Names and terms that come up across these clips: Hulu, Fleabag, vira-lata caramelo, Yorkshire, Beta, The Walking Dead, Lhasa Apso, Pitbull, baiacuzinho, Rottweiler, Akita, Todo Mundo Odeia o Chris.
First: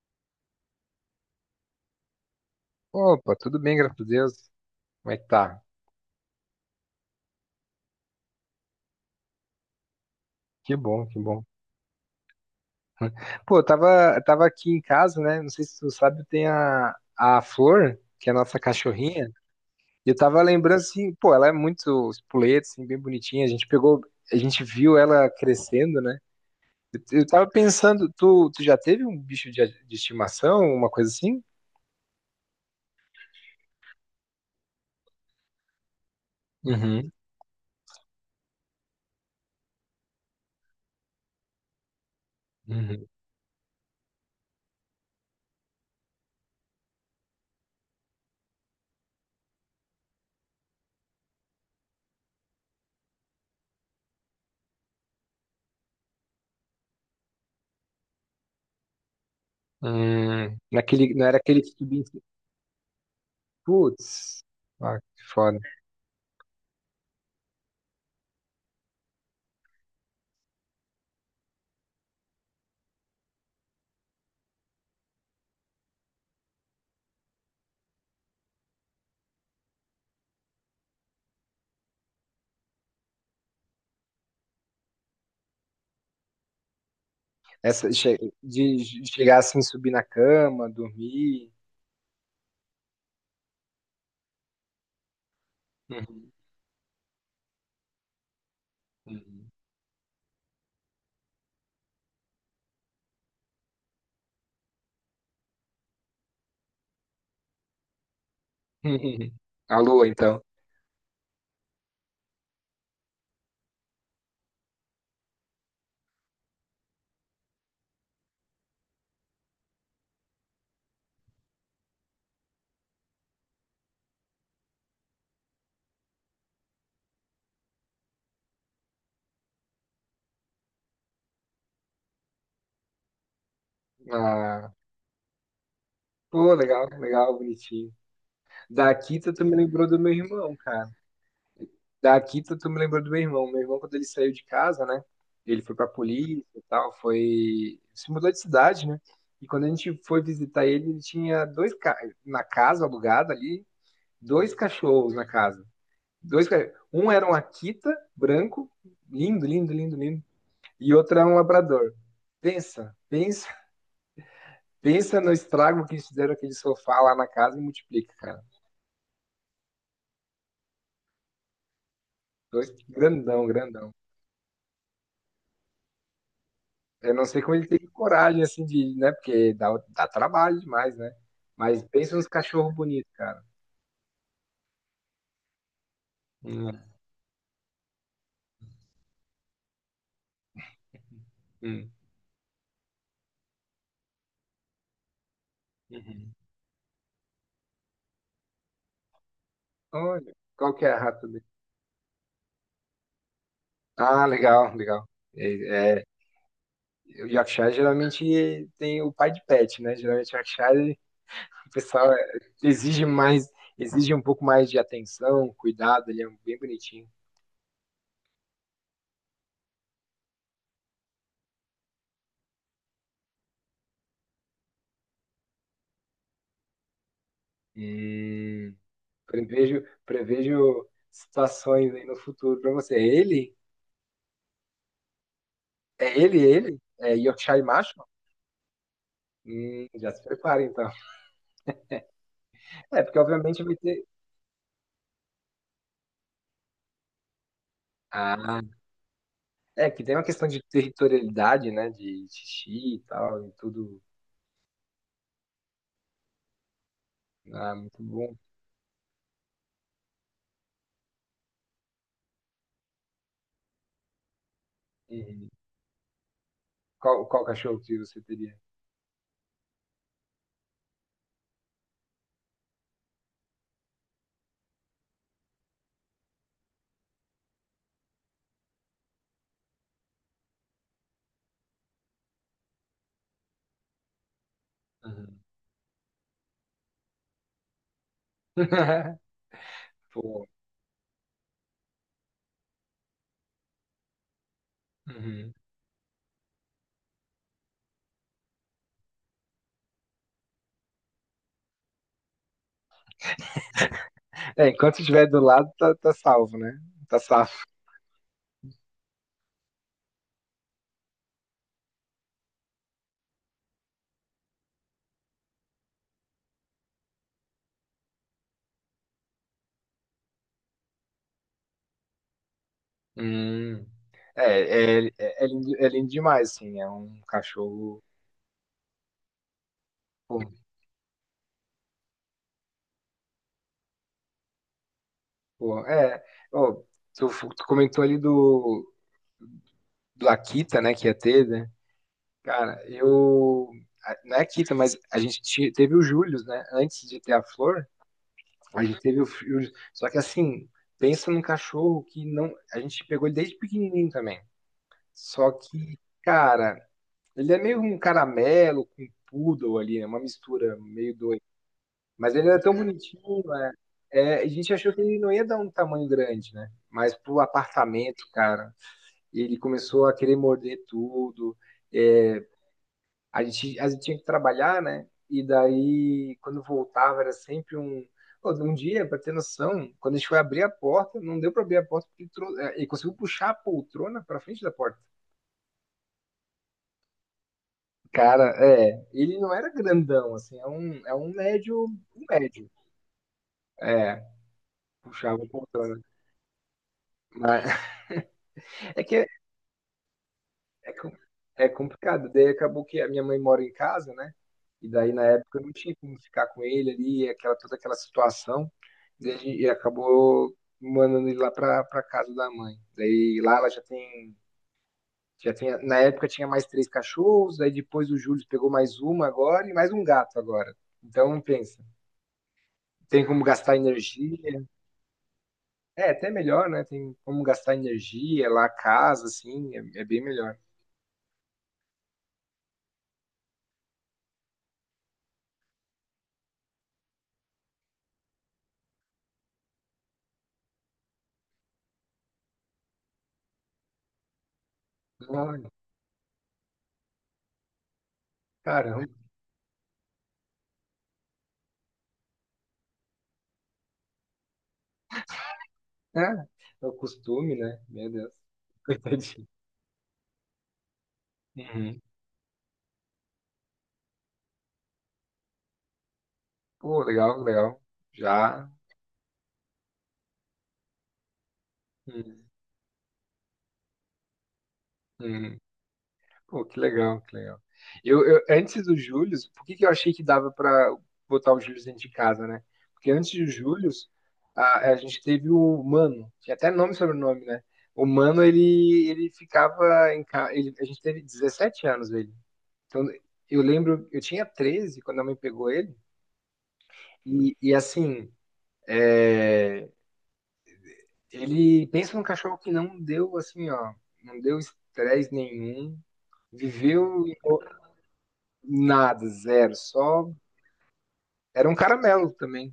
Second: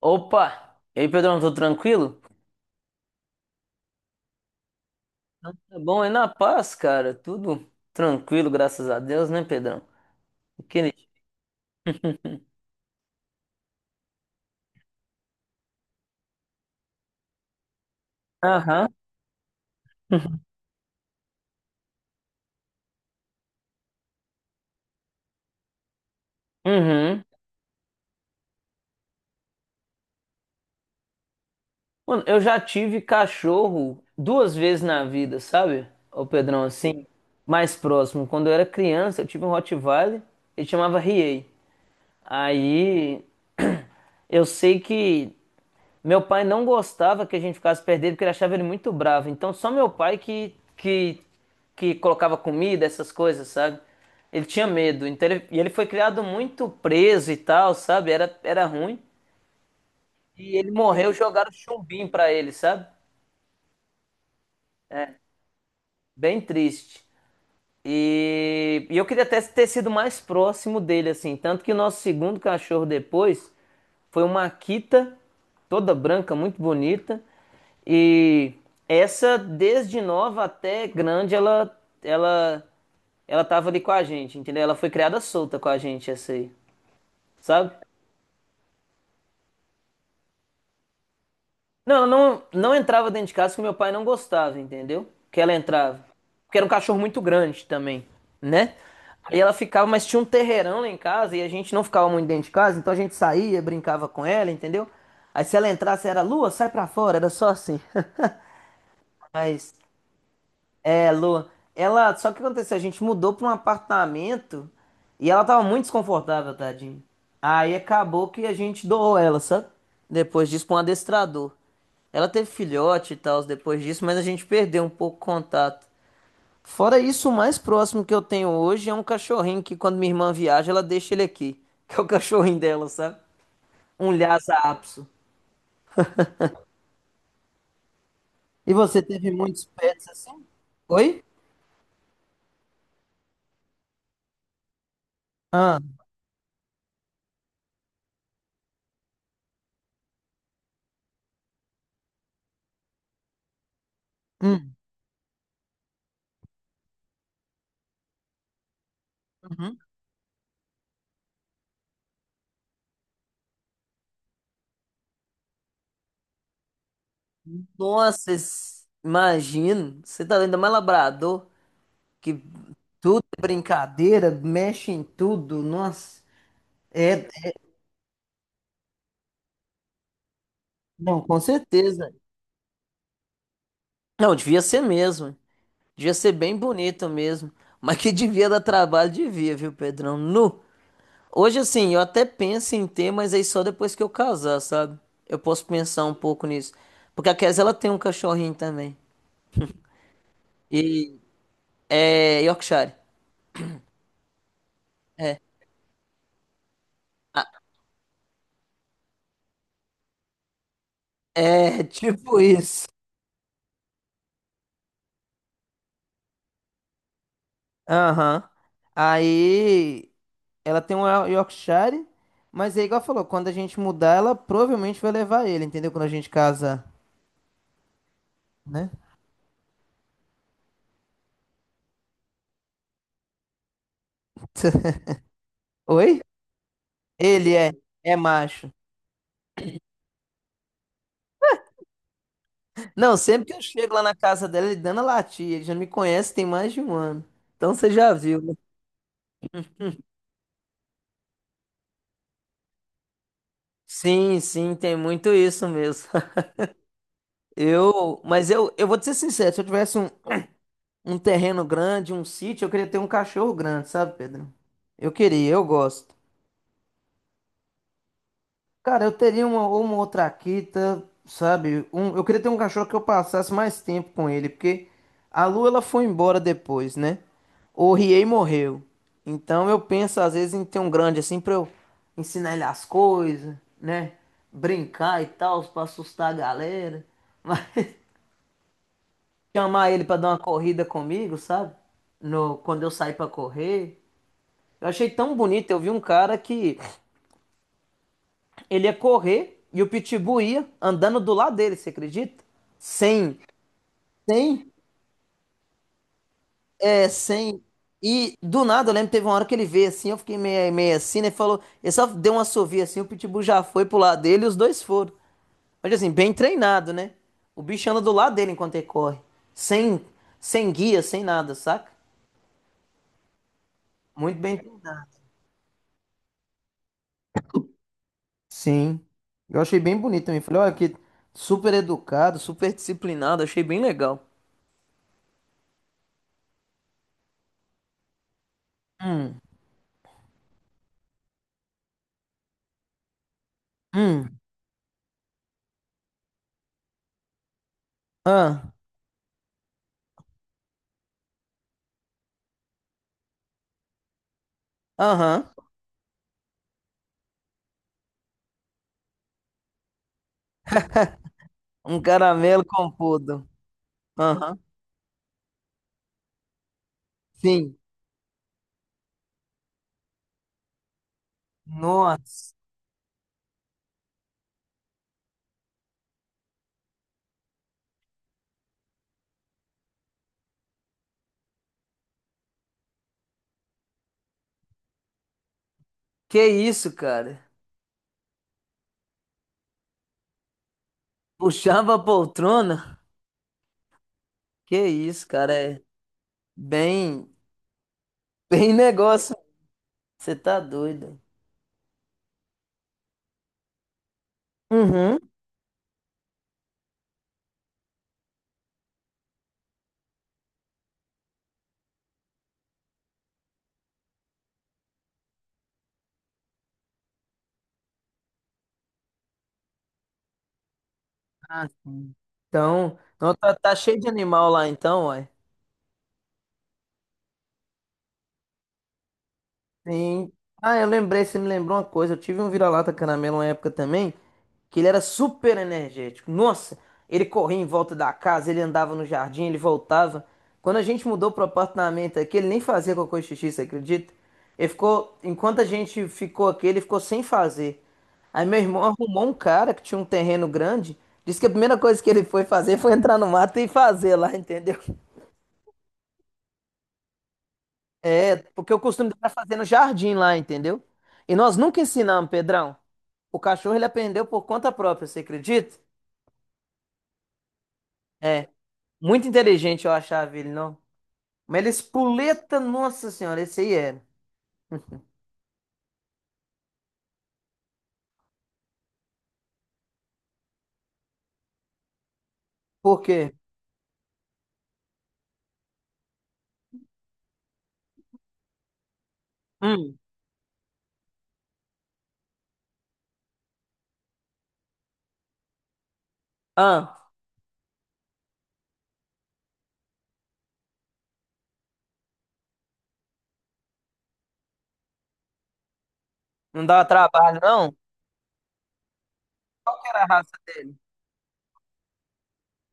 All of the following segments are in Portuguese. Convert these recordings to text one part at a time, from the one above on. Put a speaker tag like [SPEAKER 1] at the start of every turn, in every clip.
[SPEAKER 1] Opa! E aí, Pedrão, tudo tranquilo?
[SPEAKER 2] Opa, tudo bem, graças a Deus. Como é que
[SPEAKER 1] Então,
[SPEAKER 2] tá?
[SPEAKER 1] tá bom, é na paz, cara? Tudo tranquilo, graças a Deus, né, Pedrão?
[SPEAKER 2] Que
[SPEAKER 1] Aquele...
[SPEAKER 2] bom, que bom. Pô, eu tava aqui em casa, né? Não sei se tu sabe, tem a Flor, que é a nossa
[SPEAKER 1] Aham.
[SPEAKER 2] cachorrinha. E eu tava lembrando assim, pô, ela é muito espoleta, assim, bem bonitinha. A gente pegou, a gente viu ela crescendo, né? Eu,
[SPEAKER 1] Uhum.
[SPEAKER 2] eu tava pensando, tu já teve um bicho de estimação, uma coisa assim?
[SPEAKER 1] Mano, eu já tive cachorro duas vezes na vida, sabe? Ô, Pedrão, assim,
[SPEAKER 2] Uhum,
[SPEAKER 1] mais próximo. Quando eu era criança, eu tive um Rottweiler, ele chamava Riei.
[SPEAKER 2] uhum.
[SPEAKER 1] Aí, eu sei que meu pai não gostava que a gente ficasse perto porque ele achava ele muito bravo. Então só meu pai que colocava comida, essas coisas, sabe? Ele tinha medo. Então ele, e ele foi criado muito preso e tal, sabe? Era ruim. E ele morreu,
[SPEAKER 2] Naquele, não era
[SPEAKER 1] jogaram
[SPEAKER 2] aquele que tu...
[SPEAKER 1] chumbinho pra ele, sabe?
[SPEAKER 2] Putz, ah, que foda.
[SPEAKER 1] Bem triste. E eu queria até ter sido mais próximo dele, assim. Tanto que o nosso segundo cachorro depois foi uma Akita, toda branca, muito bonita. E essa, desde nova até grande, ela, ela tava ali com a gente, entendeu? Ela foi criada solta com a gente, essa aí, sabe?
[SPEAKER 2] Essa che- De chegar assim, subir na cama, dormir.
[SPEAKER 1] Não, entrava dentro de casa que meu pai não gostava, entendeu? Que ela entrava.
[SPEAKER 2] Uhum,
[SPEAKER 1] Porque era um cachorro muito grande também, né? Aí
[SPEAKER 2] uhum.
[SPEAKER 1] ela ficava, mas tinha um terreirão lá em casa e a gente não ficava muito dentro de casa, então a gente saía, brincava com ela, entendeu? Aí se ela entrasse era Lua, sai pra fora, era só assim. Mas
[SPEAKER 2] A lua, então.
[SPEAKER 1] é, Lu, ela. Só que o que aconteceu? A gente mudou pra um apartamento e ela tava muito desconfortável, tadinho. Aí acabou que a gente doou ela, sabe? Depois disso, pra um adestrador. Ela teve filhote e tal depois disso, mas a gente perdeu um pouco o contato. Fora isso, o mais próximo que eu tenho hoje é um cachorrinho que quando minha irmã viaja, ela deixa ele aqui, que é o cachorrinho dela, sabe? Um Lhasa
[SPEAKER 2] Ah,
[SPEAKER 1] Apso.
[SPEAKER 2] pô, legal, legal, bonitinho.
[SPEAKER 1] E
[SPEAKER 2] Da
[SPEAKER 1] você teve
[SPEAKER 2] Akita, tu me
[SPEAKER 1] muitos
[SPEAKER 2] lembrou do
[SPEAKER 1] pets
[SPEAKER 2] meu
[SPEAKER 1] assim?
[SPEAKER 2] irmão, cara.
[SPEAKER 1] Oi?
[SPEAKER 2] Da Akita, tu me lembrou do meu irmão. Meu irmão, quando ele saiu de casa, né? Ele foi
[SPEAKER 1] Ah.
[SPEAKER 2] pra polícia e tal, foi... Se mudou de cidade, né? E quando a gente foi visitar ele, ele tinha Na casa alugada ali, dois
[SPEAKER 1] Hum.
[SPEAKER 2] cachorros na casa. Dois cachorros. Um era um Akita branco, lindo, lindo,
[SPEAKER 1] Hum.
[SPEAKER 2] lindo, lindo. E outro era um labrador. Pensa, pensa, pensa no estrago que eles fizeram aquele sofá lá na casa e multiplica,
[SPEAKER 1] Nossa,
[SPEAKER 2] cara.
[SPEAKER 1] imagino. Você tá ainda mais labrador, que
[SPEAKER 2] Dois
[SPEAKER 1] tudo é
[SPEAKER 2] grandão, grandão.
[SPEAKER 1] brincadeira, mexe em tudo. Nossa,
[SPEAKER 2] Eu não
[SPEAKER 1] é.
[SPEAKER 2] sei
[SPEAKER 1] É,
[SPEAKER 2] como ele teve coragem, assim, de, né? Porque dá, dá trabalho demais, né?
[SPEAKER 1] não, com
[SPEAKER 2] Mas
[SPEAKER 1] certeza.
[SPEAKER 2] pensa nos cachorros bonitos, cara.
[SPEAKER 1] Não, devia ser mesmo. Devia ser bem
[SPEAKER 2] Hum,
[SPEAKER 1] bonito mesmo. Mas que devia dar trabalho, devia, viu, Pedrão? Nu. Hoje,
[SPEAKER 2] hum,
[SPEAKER 1] assim, eu até penso em ter, mas aí só depois que eu casar, sabe? Eu posso pensar um
[SPEAKER 2] uhum.
[SPEAKER 1] pouco nisso. Porque a Kes, ela tem um cachorrinho também.
[SPEAKER 2] Olha, qual que é a
[SPEAKER 1] E
[SPEAKER 2] rata dele?
[SPEAKER 1] é Yorkshire.
[SPEAKER 2] Ah, legal, legal. É, é, o Yorkshire geralmente tem o pai de pet, né? Geralmente o Yorkshire o
[SPEAKER 1] É,
[SPEAKER 2] pessoal é,
[SPEAKER 1] tipo isso.
[SPEAKER 2] exige mais, exige um pouco mais de atenção, cuidado, ele é bem bonitinho.
[SPEAKER 1] Aham. Aí ela tem um Yorkshire, mas é igual falou, quando a gente mudar, ela provavelmente vai levar ele, entendeu? Quando a gente casa,
[SPEAKER 2] E
[SPEAKER 1] né?
[SPEAKER 2] prevejo, prevejo situações aí no futuro para você. Ele? É
[SPEAKER 1] Oi?
[SPEAKER 2] ele? É
[SPEAKER 1] Ele
[SPEAKER 2] Yorkshire
[SPEAKER 1] é,
[SPEAKER 2] Macho?
[SPEAKER 1] é macho.
[SPEAKER 2] Já se prepara então. É,
[SPEAKER 1] Não,
[SPEAKER 2] porque
[SPEAKER 1] sempre que eu
[SPEAKER 2] obviamente vai
[SPEAKER 1] chego lá
[SPEAKER 2] ter.
[SPEAKER 1] na casa dela, ele dando a latir, ele já me conhece tem mais de um ano. Então você já viu, né?
[SPEAKER 2] Ah, é que tem uma questão de territorialidade, né? De xixi e tal, e tudo.
[SPEAKER 1] Sim, sim, tem muito isso mesmo.
[SPEAKER 2] Ah, muito
[SPEAKER 1] Eu,
[SPEAKER 2] bom.
[SPEAKER 1] mas eu, eu vou te ser sincero, se eu tivesse um terreno grande, um sítio, eu queria ter um cachorro grande, sabe, Pedro? Eu
[SPEAKER 2] E
[SPEAKER 1] queria, eu gosto.
[SPEAKER 2] qual cachorro que você teria?
[SPEAKER 1] Cara, eu teria uma outra Akita, sabe? Um, eu queria ter um cachorro que eu passasse mais tempo com ele, porque a Lu ela foi embora depois, né? O Riei morreu. Então eu penso às vezes em ter um grande assim pra eu ensinar ele as coisas, né? Brincar e
[SPEAKER 2] Uhum.
[SPEAKER 1] tal, pra assustar a galera. Mas chamar ele pra dar uma
[SPEAKER 2] Pô.
[SPEAKER 1] corrida comigo, sabe? No, quando eu saí pra correr. Eu achei tão
[SPEAKER 2] Uhum.
[SPEAKER 1] bonito, eu vi um cara que ele ia correr e o Pitbull ia andando do lado dele, você acredita? Sem,
[SPEAKER 2] É,
[SPEAKER 1] sem,
[SPEAKER 2] enquanto estiver do lado, tá, tá salvo, né?
[SPEAKER 1] é,
[SPEAKER 2] Tá
[SPEAKER 1] sem.
[SPEAKER 2] safo.
[SPEAKER 1] E do nada, eu lembro que teve uma hora que ele veio assim, eu fiquei meio assim, né? Falou, ele só deu uma assovio assim, o Pitbull já foi pro lado dele e os dois foram. Mas assim, bem treinado, né? O bicho anda do lado dele enquanto ele corre. Sem, sem guia, sem nada, saca?
[SPEAKER 2] Hum.
[SPEAKER 1] Muito bem.
[SPEAKER 2] É, é lindo, é lindo demais, assim. É um cachorro.
[SPEAKER 1] Sim. Eu achei bem bonito
[SPEAKER 2] Pô,
[SPEAKER 1] também. Falei, olha que super educado, super disciplinado, achei bem legal.
[SPEAKER 2] pô, é. Ô, tu comentou ali do, do Akita, né? Que ia ter, né? Cara, não
[SPEAKER 1] Hum.
[SPEAKER 2] é Akita, mas a gente teve o Július, né? Antes de ter a Flor,
[SPEAKER 1] Ah,
[SPEAKER 2] a gente teve o Július. Só que, assim, pensa num cachorro que não. A gente pegou ele desde pequenininho também.
[SPEAKER 1] aham.
[SPEAKER 2] Só que, cara. Ele é meio um caramelo com poodle ali, né? Uma mistura meio doida.
[SPEAKER 1] Um
[SPEAKER 2] Mas ele era
[SPEAKER 1] caramelo
[SPEAKER 2] tão bonitinho,
[SPEAKER 1] composto.
[SPEAKER 2] né? É, a
[SPEAKER 1] Aham.
[SPEAKER 2] gente achou que ele não ia dar um tamanho grande, né? Mas pro
[SPEAKER 1] Sim.
[SPEAKER 2] apartamento, cara, ele começou a querer morder tudo. É,
[SPEAKER 1] Nossa.
[SPEAKER 2] a gente tinha que trabalhar, né? E daí, quando voltava, era sempre um. Pô, um dia, para ter noção, quando a gente foi abrir a porta, não deu para abrir a porta porque ele conseguiu puxar a poltrona para frente da porta.
[SPEAKER 1] Que isso, cara?
[SPEAKER 2] Cara, é, ele não era grandão, assim, é um médio,
[SPEAKER 1] Puxava a
[SPEAKER 2] um médio.
[SPEAKER 1] poltrona?
[SPEAKER 2] É,
[SPEAKER 1] Que isso,
[SPEAKER 2] puxava o
[SPEAKER 1] cara? É
[SPEAKER 2] poltrona.
[SPEAKER 1] bem,
[SPEAKER 2] Mas
[SPEAKER 1] bem
[SPEAKER 2] é que é,
[SPEAKER 1] negócio. Você tá
[SPEAKER 2] é, com-
[SPEAKER 1] doido.
[SPEAKER 2] é complicado. Daí acabou que a minha mãe mora em casa, né? E daí
[SPEAKER 1] Uhum.
[SPEAKER 2] na época eu não tinha como ficar com ele ali, aquela, toda aquela situação. E, e acabou mandando ele lá pra, pra casa da mãe. Daí lá ela já tem. Na época tinha mais 3 cachorros, daí depois o Júlio pegou mais uma agora e mais um gato agora. Então
[SPEAKER 1] Ah,
[SPEAKER 2] pensa,
[SPEAKER 1] sim. Então,
[SPEAKER 2] tem
[SPEAKER 1] não,
[SPEAKER 2] como
[SPEAKER 1] tá, tá
[SPEAKER 2] gastar
[SPEAKER 1] cheio de animal lá
[SPEAKER 2] energia.
[SPEAKER 1] então, ué.
[SPEAKER 2] É, até melhor, né? Tem como gastar energia lá, casa, assim, é, é bem
[SPEAKER 1] Sim.
[SPEAKER 2] melhor.
[SPEAKER 1] Ah, eu lembrei, você me lembrou uma coisa. Eu tive um vira-lata caramelo uma época também, que ele era super energético. Nossa, ele corria em volta da casa, ele andava no jardim, ele voltava. Quando a gente mudou pro apartamento aqui, ele nem fazia cocô e xixi, você acredita? Ele ficou, enquanto a
[SPEAKER 2] Olha,
[SPEAKER 1] gente ficou aqui, ele ficou sem fazer. Aí meu irmão
[SPEAKER 2] caramba.
[SPEAKER 1] arrumou um cara que tinha um terreno grande, disse que a primeira coisa que ele foi fazer foi entrar no mato e fazer lá, entendeu?
[SPEAKER 2] É, é o costume, né? Meu Deus.
[SPEAKER 1] É, porque eu costumo deixar
[SPEAKER 2] Coitadinho.
[SPEAKER 1] fazer no jardim lá, entendeu? E nós nunca
[SPEAKER 2] Uhum.
[SPEAKER 1] ensinamos, Pedrão. O cachorro ele aprendeu por conta própria, você acredita?
[SPEAKER 2] Pô, legal, legal.
[SPEAKER 1] É,
[SPEAKER 2] Já.
[SPEAKER 1] muito inteligente eu achava ele, não? Mas ele
[SPEAKER 2] Uhum.
[SPEAKER 1] espoleta, nossa senhora, esse aí era.
[SPEAKER 2] Uhum. Pô, que legal, que legal. Antes do Júlio, por que que eu achei que dava pra botar o Júlio dentro de casa, né?
[SPEAKER 1] Por
[SPEAKER 2] Porque
[SPEAKER 1] quê?
[SPEAKER 2] antes do Júlio, a gente teve o Mano, tinha até nome e sobrenome, né? O Mano, ele
[SPEAKER 1] Hum.
[SPEAKER 2] ficava em casa. A gente teve 17 anos, ele. Então, eu lembro, eu tinha 13 quando a mãe pegou ele,
[SPEAKER 1] Ah,
[SPEAKER 2] e assim, é, ele pensa num cachorro que não deu, assim, ó, não deu estresse nenhum,
[SPEAKER 1] não dava
[SPEAKER 2] viveu em-
[SPEAKER 1] trabalho, não?
[SPEAKER 2] nada, zero,
[SPEAKER 1] Qual que era a
[SPEAKER 2] só.
[SPEAKER 1] raça dele?
[SPEAKER 2] Era um caramelo também,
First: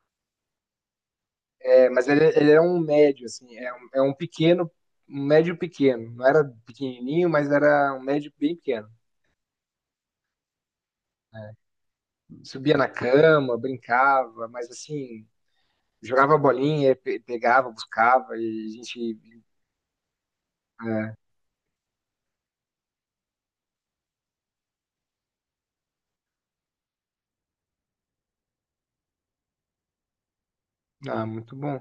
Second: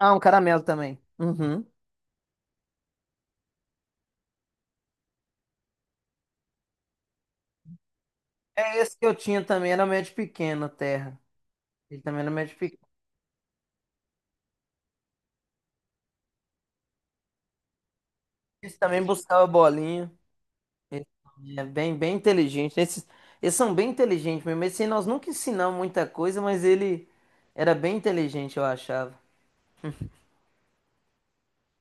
[SPEAKER 1] Ah, um caramelo também. Uhum.
[SPEAKER 2] é, mas ele era um médio, assim, é um pequeno, um médio pequeno, não era pequenininho, mas era um médio bem
[SPEAKER 1] É
[SPEAKER 2] pequeno.
[SPEAKER 1] esse que eu tinha também, era médio pequeno, terra.
[SPEAKER 2] Né?
[SPEAKER 1] Ele também era médio
[SPEAKER 2] Subia
[SPEAKER 1] pequeno.
[SPEAKER 2] na cama, brincava, mas assim, jogava bolinha, pegava, buscava, e a
[SPEAKER 1] Esse também
[SPEAKER 2] gente
[SPEAKER 1] buscava bolinha. Ele
[SPEAKER 2] é,
[SPEAKER 1] é bem, bem inteligente. Esses, eles são bem inteligentes mesmo. Esse aí nós nunca ensinamos muita coisa, mas ele era bem inteligente, eu achava.
[SPEAKER 2] ah, muito bom.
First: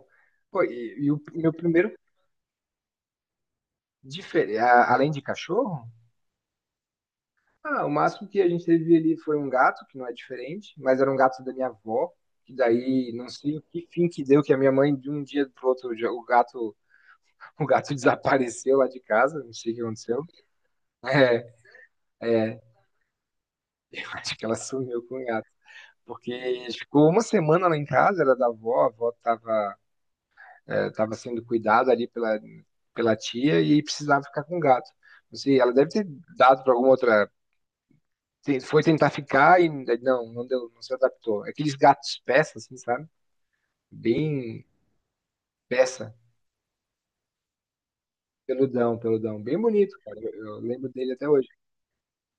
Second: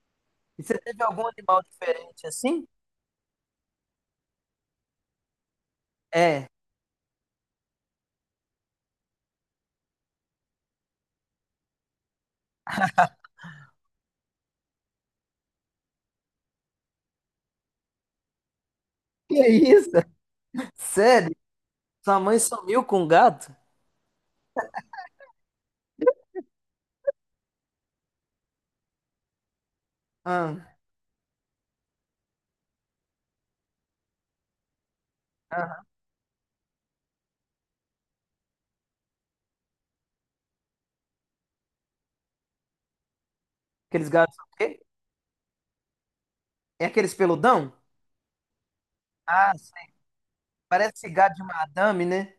[SPEAKER 1] E
[SPEAKER 2] Pô,
[SPEAKER 1] você teve
[SPEAKER 2] e o
[SPEAKER 1] algum
[SPEAKER 2] meu
[SPEAKER 1] animal
[SPEAKER 2] primeiro,
[SPEAKER 1] diferente assim?
[SPEAKER 2] além de cachorro,
[SPEAKER 1] É.
[SPEAKER 2] ah, o máximo que a gente teve ali foi um gato, que não é diferente, mas era um gato da minha avó, que daí não sei que fim que deu, que a minha mãe, de um dia pro outro, o gato desapareceu lá de casa,
[SPEAKER 1] Que
[SPEAKER 2] não sei o que
[SPEAKER 1] isso?
[SPEAKER 2] aconteceu.
[SPEAKER 1] Sério?
[SPEAKER 2] É,
[SPEAKER 1] Sua mãe
[SPEAKER 2] é,
[SPEAKER 1] sumiu com um gato?
[SPEAKER 2] eu acho que ela sumiu com o gato. Porque ficou uma semana lá em casa, era da avó, a avó tava
[SPEAKER 1] Ah,
[SPEAKER 2] estava sendo cuidada ali pela, pela tia e precisava ficar com o gato. Não sei, ela
[SPEAKER 1] ah.
[SPEAKER 2] deve ter dado para alguma outra. Foi tentar ficar e não, não deu, não se adaptou. Aqueles gatos peça, assim, sabe?
[SPEAKER 1] Aqueles gatos são o
[SPEAKER 2] Bem
[SPEAKER 1] quê?
[SPEAKER 2] peça,
[SPEAKER 1] É aqueles peludão?
[SPEAKER 2] peludão, peludão,
[SPEAKER 1] Ah,
[SPEAKER 2] bem
[SPEAKER 1] sei.
[SPEAKER 2] bonito, cara. Eu lembro
[SPEAKER 1] Parece
[SPEAKER 2] dele até
[SPEAKER 1] gato de
[SPEAKER 2] hoje.
[SPEAKER 1] madame, né?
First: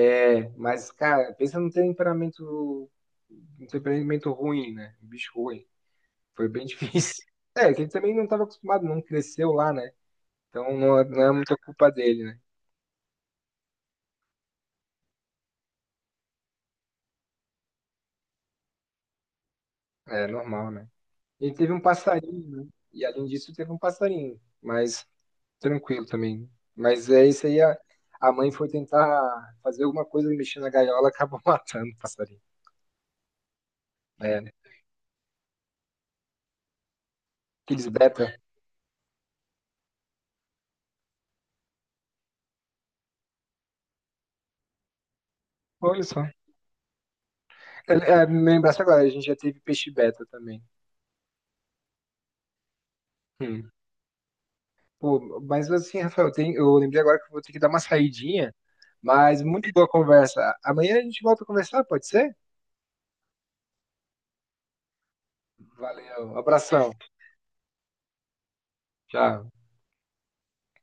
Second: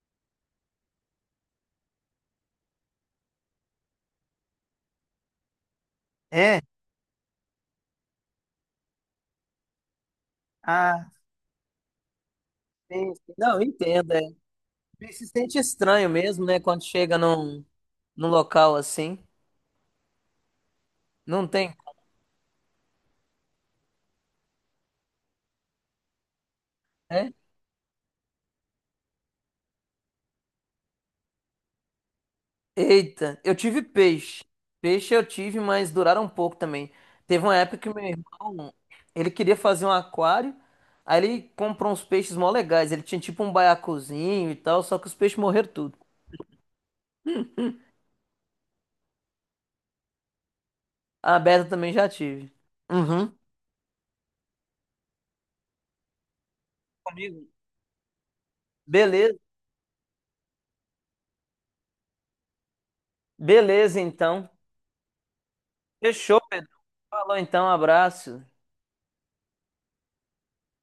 [SPEAKER 2] É, mas, cara, pensa num temperamento, um temperamento ruim, né? Um bicho ruim. Foi
[SPEAKER 1] É.
[SPEAKER 2] bem difícil. É, que ele também não estava acostumado, não cresceu lá, né?
[SPEAKER 1] Ah,
[SPEAKER 2] Não é muita culpa dele, né?
[SPEAKER 1] sim. Sim. Não, entendo. É. E se sente estranho mesmo, né? Quando chega num local assim.
[SPEAKER 2] É normal, né?
[SPEAKER 1] Não
[SPEAKER 2] Ele teve
[SPEAKER 1] tem.
[SPEAKER 2] um passarinho, né? E além disso, teve um passarinho, mas tranquilo também. Mas é
[SPEAKER 1] Né?
[SPEAKER 2] isso aí, a mãe foi tentar fazer alguma coisa e mexer na gaiola, acabou matando o passarinho.
[SPEAKER 1] Eita, eu tive
[SPEAKER 2] É,
[SPEAKER 1] peixe.
[SPEAKER 2] né?
[SPEAKER 1] Peixe eu tive, mas duraram um pouco também. Teve uma época
[SPEAKER 2] Aqueles
[SPEAKER 1] que meu
[SPEAKER 2] beta.
[SPEAKER 1] irmão, ele queria fazer um aquário, aí ele comprou uns peixes mó legais. Ele tinha tipo um baiacuzinho e tal, só que os peixes morreram tudo.
[SPEAKER 2] Olha só. É, é, me lembrasse agora, a gente já teve peixe beta também.
[SPEAKER 1] A Beta também já tive. Uhum.
[SPEAKER 2] Hum. Pô, mas assim, Rafael, tem, eu lembrei agora que eu
[SPEAKER 1] Comigo.
[SPEAKER 2] vou ter que dar uma saidinha,
[SPEAKER 1] Beleza,
[SPEAKER 2] mas muito boa conversa. Amanhã a gente volta a conversar, pode ser?
[SPEAKER 1] beleza então.
[SPEAKER 2] Valeu,
[SPEAKER 1] Fechou, Pedro.
[SPEAKER 2] abração.
[SPEAKER 1] Falou então, abraço.
[SPEAKER 2] Tchau.